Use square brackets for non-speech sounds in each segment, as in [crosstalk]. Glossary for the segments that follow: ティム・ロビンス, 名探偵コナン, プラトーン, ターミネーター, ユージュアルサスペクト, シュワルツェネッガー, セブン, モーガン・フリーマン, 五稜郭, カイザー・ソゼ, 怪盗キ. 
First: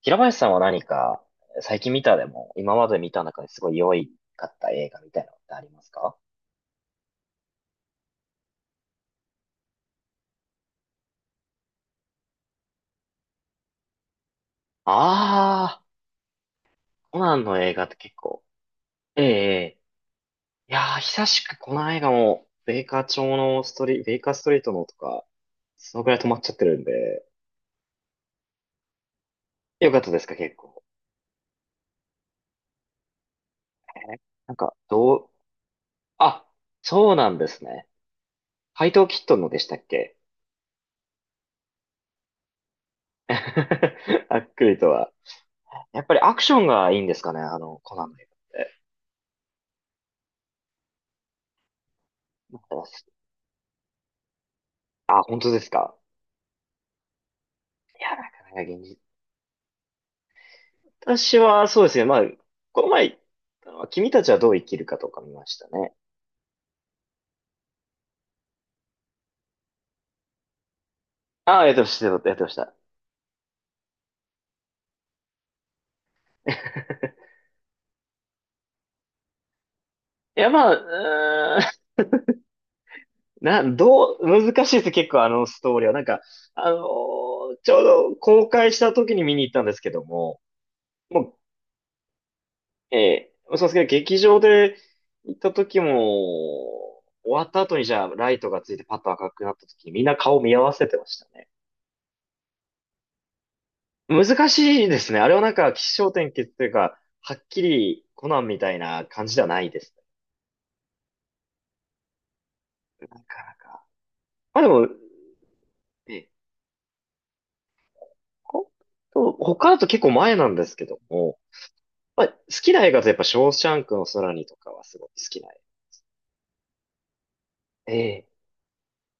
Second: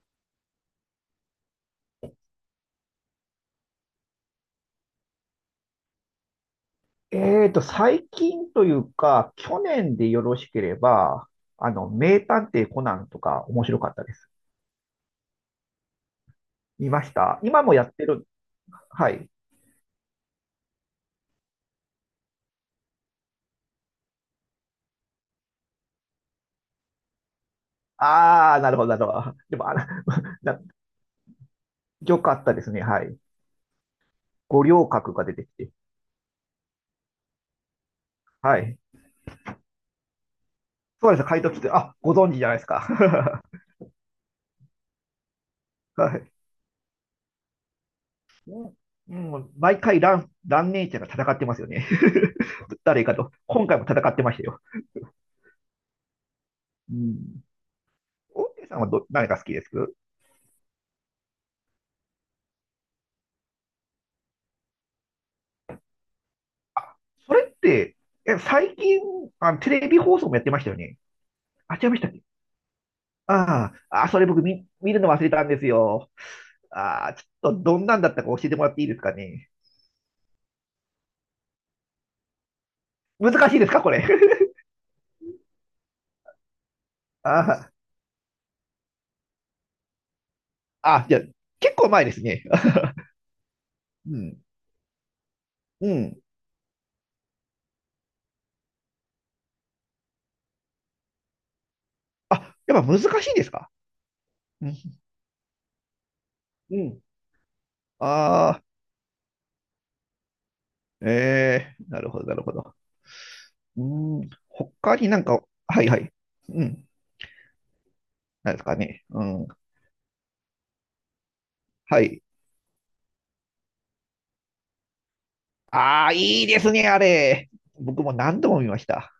平林さんは何か、最近見たでも、今まで見た中ですごい良いかった映画みたいなのってありますか？最近というか、去年でよろしければ、名探偵コナンとか面白かったです。あ見ましコナたンの今も映や画っってて結る。構。はええ、い。ええ。久しくこの映画も、ベイカーストリートのとか、そのぐらい止まっちゃってるんで。あー、なるほど、なるほど。でも、あら、よかったですか、[laughs] 結な、構。よかったですね。はい。えーなん五か、稜郭どがう。出てきて。あ、そうなんですね。はい。怪盗キットンのでしたっけ？ そうです。怪盗キて、あ、ご存知じゃないですか。[laughs] あっくりとは。やっ [laughs] ぱはりい。アクションがいいんですかね、あの、コナンの映う画って。んうん、毎回ラン、ランネちゃんが戦ってますよね。なんか。 [laughs] 誰かと。今回も戦ってましたよ。あ、本当ですか。うん。いや、なかオーなかケーさん現は実。ど、何が好きです？私は、そうですね。まあ、この前言ったのは、君たちはどう生きるかとか見ましたね。それって、え、最近、あ、テレビ放送もやってましたよね。ああ、やっあ、てま違いましした、たっやけ？ってました。ああ、あ、それ僕見、見るの忘れたんですよ。ああ、ち [laughs] ょっとどんなんだったか教えてもらっていいですかね。いや、まあ、うーん、難しいな、ですか、これ。どう、難 [laughs] しいです、結構あのストーリーは。なんか、あのーあちょうど公開した時に見に行ったんですけども、あ、あ、じゃもあ、う、結構前ですね。[laughs] そうですけど、う劇ん、場で行った時うん。も、終わった後にじゃあ、ライトがついてパッと赤くなった時にみんな顔見合わせてましたね。あ、やっぱ難しいですか？難うん、しいですね。あれはなんか、起承転結といううか、ん。はっきりコナンあみあ、たいな感じではないですね。ええなるほど、なるほど。なかなか。うん、まあでも、他になんか、はいはい。えうん、なんですほかね。うとん、他だと結構前なんですけども、はい。まあ、好きな映画とやっぱ、ショーシャンクの空にとかはすごい好きな映ああ、いいですね、あれ。画。え僕も何え。度も見ました。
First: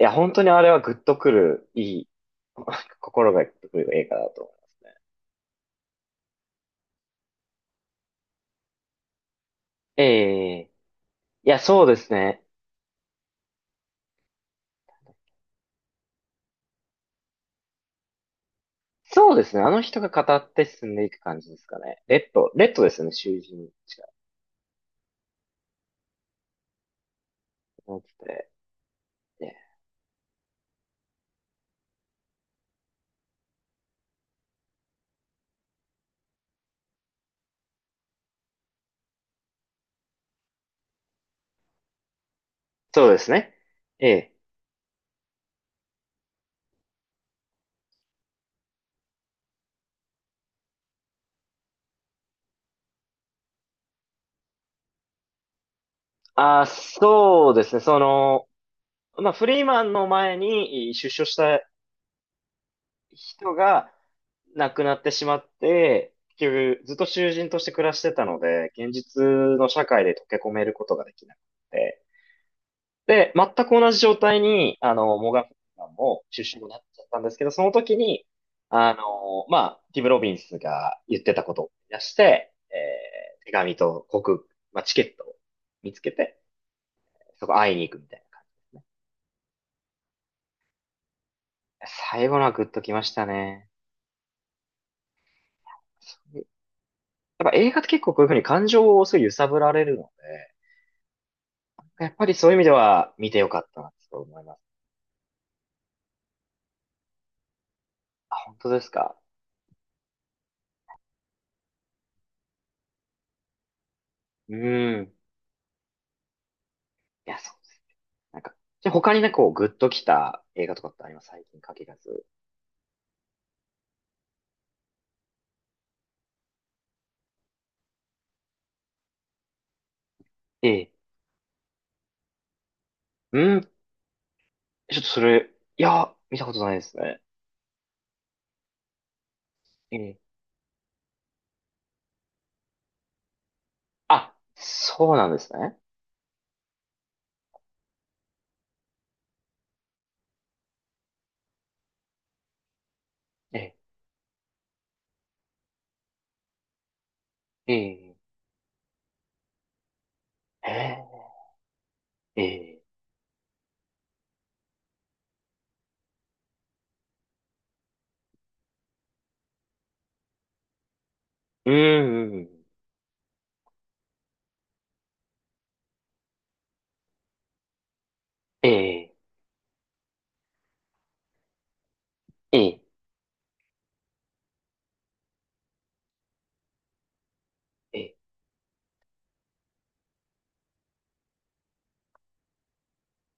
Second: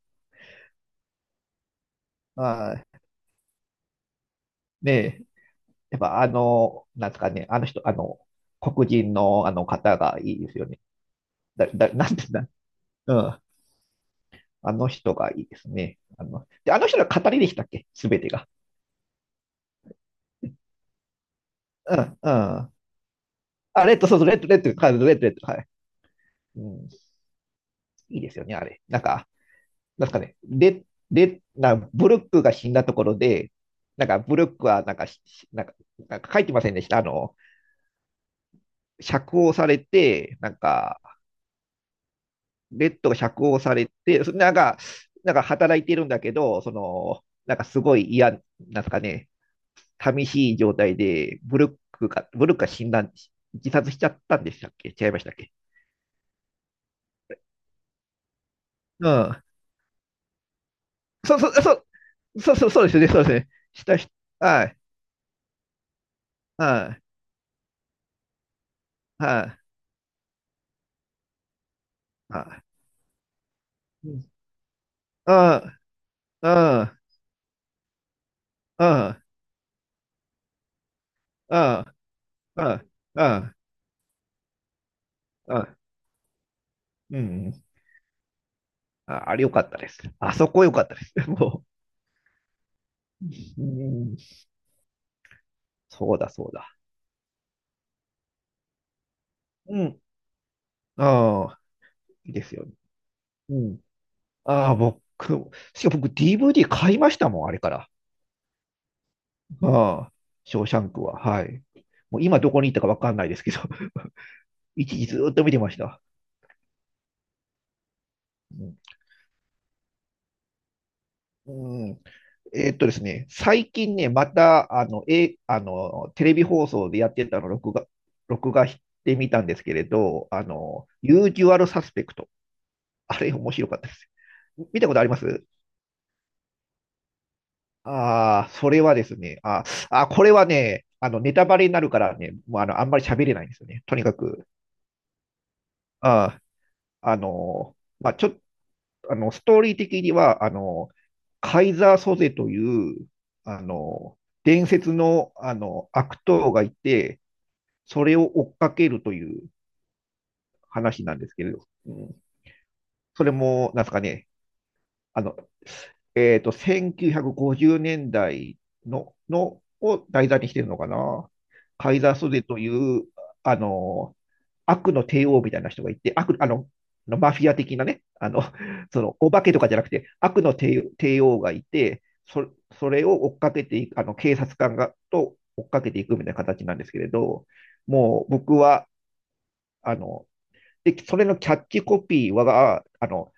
いや、本当にあれはグッとくる、いい、あ [laughs] 心がグッとくる映画だと思いますい。ねね。え、やっぱなんですかね、あの人、黒人のあの方えがいいですよえ。ね。いや、だ、そうだ、でなすんてね。な、うん。あの人がいいですね。で、あの人が語りでしたっけすべてが。そうですね。あの人が語って進んでいく感じですかうね。ん、うレん。ッドですよね、囚人違う。あ、レッド、そうそう、レッド、レッド、カード、レッド、レッド、はい。うん、いいですよね、あれ。なんか、なんですかね、レ、レ、な、ブルックが死んだところで、なんか、ブルックは、なんか、しなんか、なんか書いてませんでした。釈放されて、なんか、ベッそドうがです釈ね。放されえて、そえ。なんか、なんか働いてるんだけど、その、なんかすごい嫌、なんですかね、寂しい状態で、ブルックが、ブルックが死んだ、自殺しちゃったんでしたっけ違いましたっけ？あ、そうですね。その、うまあ、ん。フリーマンの前に出所しそうそう、たそう、そうそう、そうですね、そうですね。人しがたし、は亡い、くなってしまって、結局ずはっと囚人として暮らしてたので、現実い、はの社会で溶け込めることができなくて。い、はで、全く同じい。状うん、態に、あの、モうーガン・フリん、ーマンも出所になっうちん、ゃったんですけど、その時に、うあん、の、まあ、ティム・ロビンスが言ってたこうとを思ん、い出して、うん、う手ん、紙と航空、まあ、チケットをうん。見つけて、うそこん会いに行くみたいな感じですね。ああれ良かったです。あそこ良かったです。も最後のはグッときましたう、うね。ん、そそうだ、ういそううだ。やっぱ映画って結構こういうふうに感情をすごい揺さぶらうれるん。のああ、で、やっぱいいりでそういすう意味よでね。は見てようかったん。なと思います。ああ、僕、しかも僕 DVD 買いましたもん、あれから。あ、本当ですか？ああ、ショーシャンクは。はい。もう今どこに行ったかわかんないですけど、[laughs] う一ー時ん。ずーっと見てました。いや、そうです。なんか、うん。じゃあ他にね、こう、グッときた映画とかってあります？最近限うらんず。ですね、最近ね、また、あの、え、あの、テレビ放送でやってたのを録画、録画してみたんですけれど、ええ。ユージュアルサスペクト。あれ面う白ん。かったです。見たこちとょっあとりまそす？れ、いや、見たことないですね。ああ、それはですね、あえあ、え。これはね、ネタバレになるからね、もうあの、あんまり喋れないんですよね。とにかあ、く、そうなんですね。ああ、まあ、ちょっと、ストーリー的には、カイザー・ソゼという、えあえ。の、伝説の、悪党がいて、えそれえ。を追っかけるという話なんえですけれど、うん、え。ええ。それも、なんですかね、あの、1950年代の、のを題材にしてるのかな。うん、カイザー・うソん、うゼとん。いう、あの、悪の帝王みたいな人がいて、悪、マフィア的なね、え [laughs] そえ。の、お化けとかじゃなくて、悪の帝、帝王がいて、そ、ええ。それを追っかけていく、警察官が、と追っかけていくみたいな形なんですけれど、ええ。もう僕は、あの、で、それのキャッチコピーは、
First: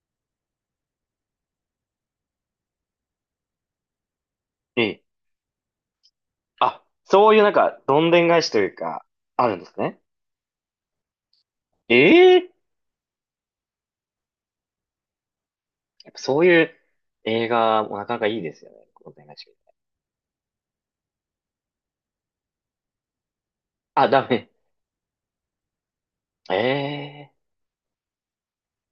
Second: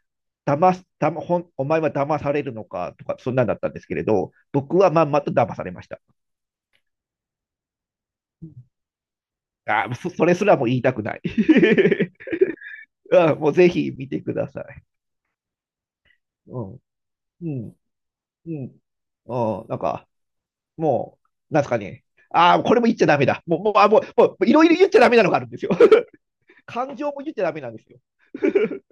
騙す、騙、ほん、お前は騙されるのかとか、そんなんだったんですけれど、僕はええ、まんまと騙されました。あ、そういうなんか、どんでん返しというか、あるんですあーね。そ、それすらも言いたくない。ええ、 [laughs] あーもうぜひ見てください。やっぱそうういうん、映うん、画もなかなかいいうですよね。ん、どんでん返し。うん、なんか、もう、なんすかね。ああ、これも言っちゃダメだ。もう、もう、あ、もう、あ、ダもう、メ。いろいろ言っちゃダメなのがあるんですよ。[laughs] 感情もえ言っちゃダメなんですよ。[laughs]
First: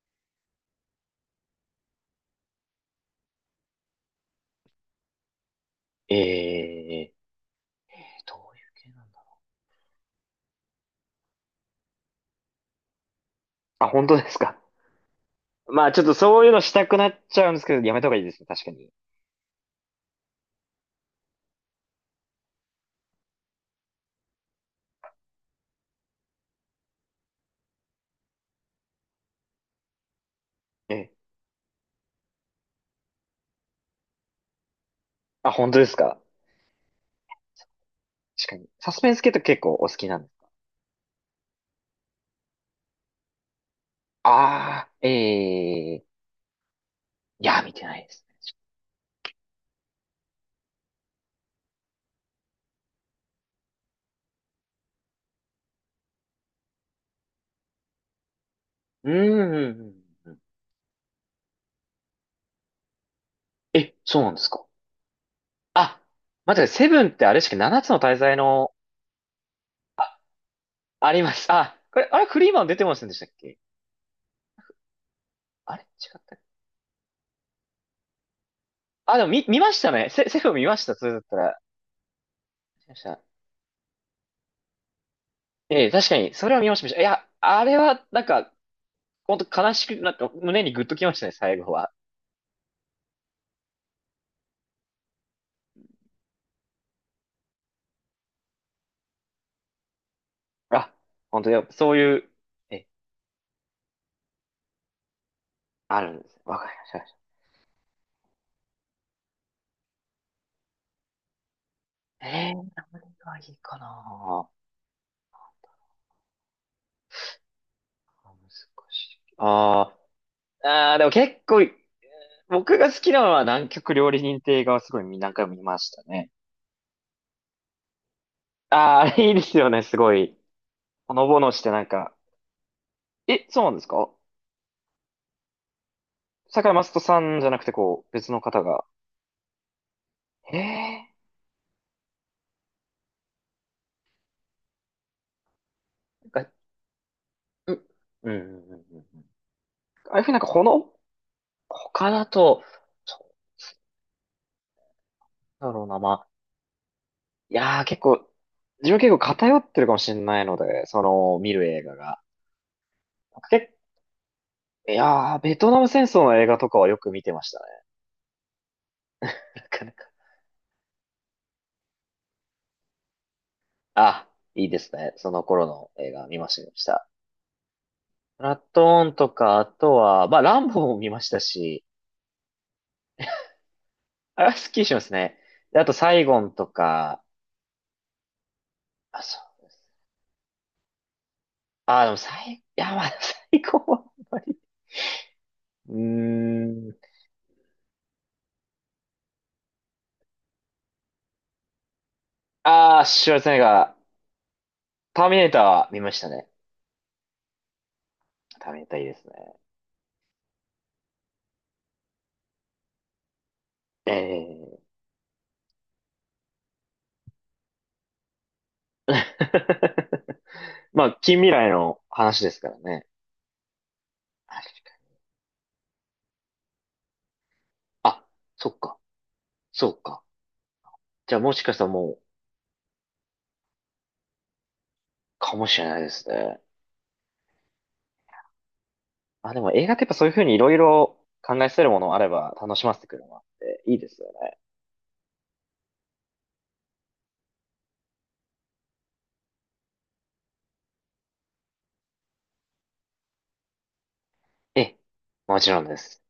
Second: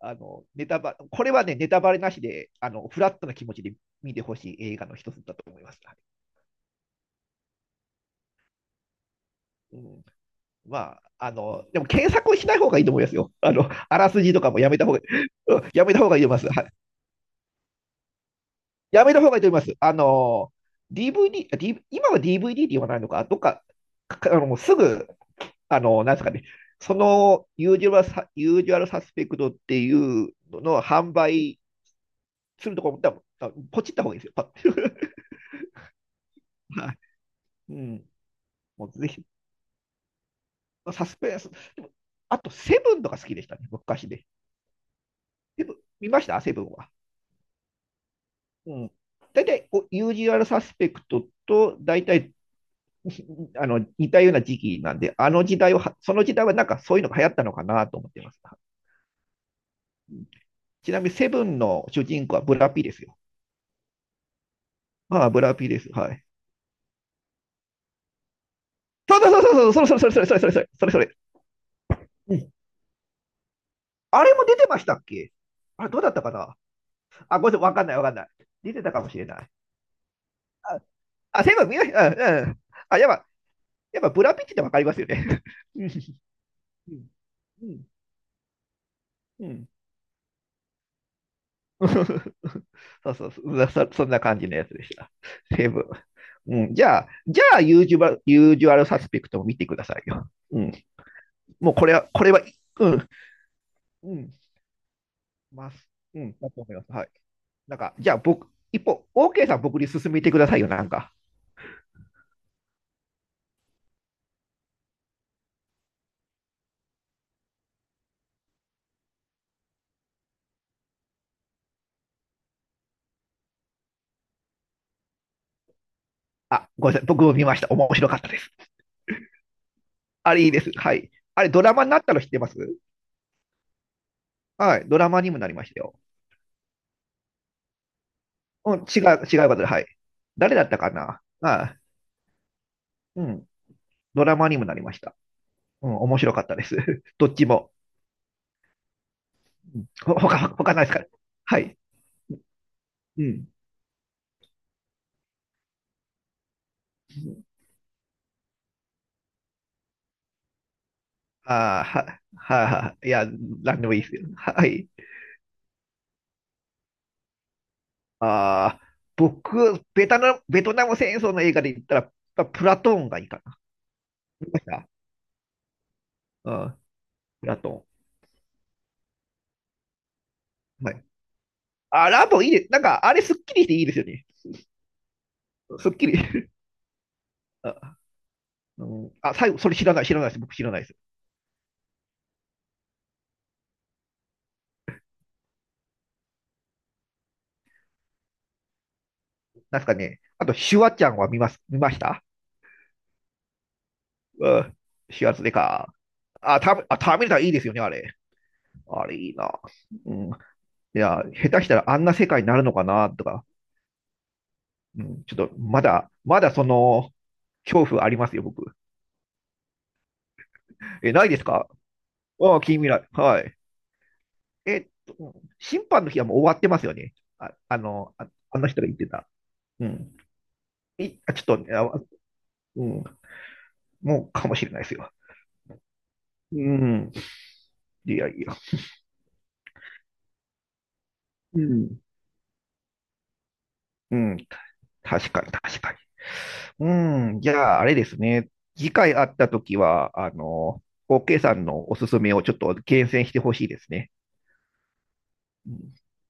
ネタバ、これはね、ネタバレなしで、フラットな気持ちで見てほしい映画の一つだと思います。え、ええ、どういう系なんだ。うん、まあ、でも検索をしない方がいいと思いますよ。あ、あ本ら当すでじすとかか。もやめた方が、うんまやあめちたょっ方とがいいと思そいういうます。のはしい。たくなっちゃうんですけど、やめた方がいいですね。確かに。やめた方がいいと思います。DVD、あディーブイ今は DVD って言わないのか、どっか、かもうすぐ、なんですかね、そのユージュアルサ、ユージュアルサスペクトっていうののええ、販売するところも、多分あポチった方がいいですよ。パッ あ、本当ですか。[laughs] はい。うん。確かに。もサうスぜペンスひ、系って結構お好きなんです？サスペンス。でもあと、セブンとか好きでしたね、昔で。ああ、セブンえ見え。ましたセブンは。いや、見てないですね。うん。大体こう、ユージュアルサスペクトと、大体、[laughs] 似たような時期なんで、あの時代は、その時代はなんかそういうのが流行ったのかなと思ってます。うん、うん、うん。うん。ちなみに、セブンの主人公はブラピですよ。え、そうなんですか。ああ、ブラピです。あ、はい。待ってください、セブンってあれしか7つの大罪の、そうそうそうそう、それそれそれそれそれそれそれそれそあれ。りました。あ、これ、あれ、うフリん。ーマン出てませんでしたっけ？あれも出てましたっけ？あれあ違れ、どうだっったかたっな？け？あ、ごめんなさい、わかんないわかんない。出てたかもあ、しでれもない。見ましたね。セフ見まあ、した。それだったあセら。ブン見ました。うん、うん。見まあ、しやばた。い。やっぱブラピッチってわかりますよね。[laughs] うえん。え、確かに、それは見ました。見ました、いや、あうれんは、なんか、本う当ん。悲しくなって、胸にグッときましたね、最後は。[laughs] そうそうそうそ、そんな感じのやつでした。セブン。うん、じゃあ、じゃあ、ユージュバユージュアルサスペクトも見てくださいよ。うん。あ、本当やっもぱうこそれうは、いこう、れは、え、うん、うん、ます。あるうんでん、すね。だわとかり思いまましす。た。わはい。かりましなんか、じゃあ僕、一方、OK さん僕に進めてくださいよ、なんか。た。ええ、何がいいかな？難しい。あー、あー、でも結構、僕が好きなのは南極料理人亭がすごい何回も見ましたね。あ、ごめんなさい。僕も見ました。面白かったです。ああ、あれいいですよね、すごあい。れいいです。はい。ほのぼあれ、のしドてラなマんになったか、の知ってます？え、そうなんですか？はい。ドラマにもなりましたよ。坂井雅人さんじゃなくてこう、別の方うん、が。違う、違う方で、はい。誰へだったかえ、なまあうん。ドラマにもなりました。うん、面なん白かっか、たです。[laughs] どっちも。う、うん、うん、うん、うん、うん、うんほ、ああいうふうになんか他、ほ他ないですの、から？はい。他だと、うそん。うだろうな、まあ、いやー結構、自分結構偏ってるかもしれないので、その、見るあ映あ、画は、が。は、は、いや、な結んでもいいですよ。はい。構いやー、ベトナム戦争の映画とかはよく見てましたね。ああ、[laughs] な僕、かなか。ベトナム、ベトナム戦争の映画で言ったら、やっぱプラトーンがいいかな。あ、見ましいいでた？すね。その頃の映画見まうした、見まん、した。プラトープラトーンとか、あとは、まあ、ランボン。ーはもい。見ましたし、あ、ラボいいです。なんか、あれ、すっきりしていいですよね。あ、スッキリしますね。であすっと、きサり。イゴン [laughs] とか、あ、うん、あ、あ、そ最後、うでそれ知らす。ない、知らないです。僕知らないです。あ、でも、いや、まあ、[laughs] サイゴンはあんまり。うーん。なんすかね。あと、シュワちゃんは見ます、見ました？シュワルツェネッガー。うん。タシューワミツネーでターはか。見ましたね。あ、ター、あ、ターミネーターいいですよね、あれ。ターミネーターいいあでれすいね。いな。うん。いや、下手したらあんな世界になるのかな、とか。ええ。 うん。ちょっと、まだ、まだその、恐怖ありますよ、僕。[laughs] まえ、あ、ないで近す未か？来の話であすあ、か近ら未ね。来。はい。確かに。うん審判の日はもう終わってますよね。あ、あのそっ人が言っか。てた。うそうん。か。い、あ、じゃあ、ちもょしっかしと、たらあ、もう、うん。もうかもしれないですよ。かもしれないですうね。ん。いやいや。あ、でも映画ってやっぱそういうふうにいろいろ考うえさせるもん。のあれば楽しませてくるのもあって、いいでうすよん。ね。確かに、確かに。うん、じゃあ、あれですね。次回会ったときは、OK さんのおすすめをちょっと厳選してほしいですね。ええ、もちろんです。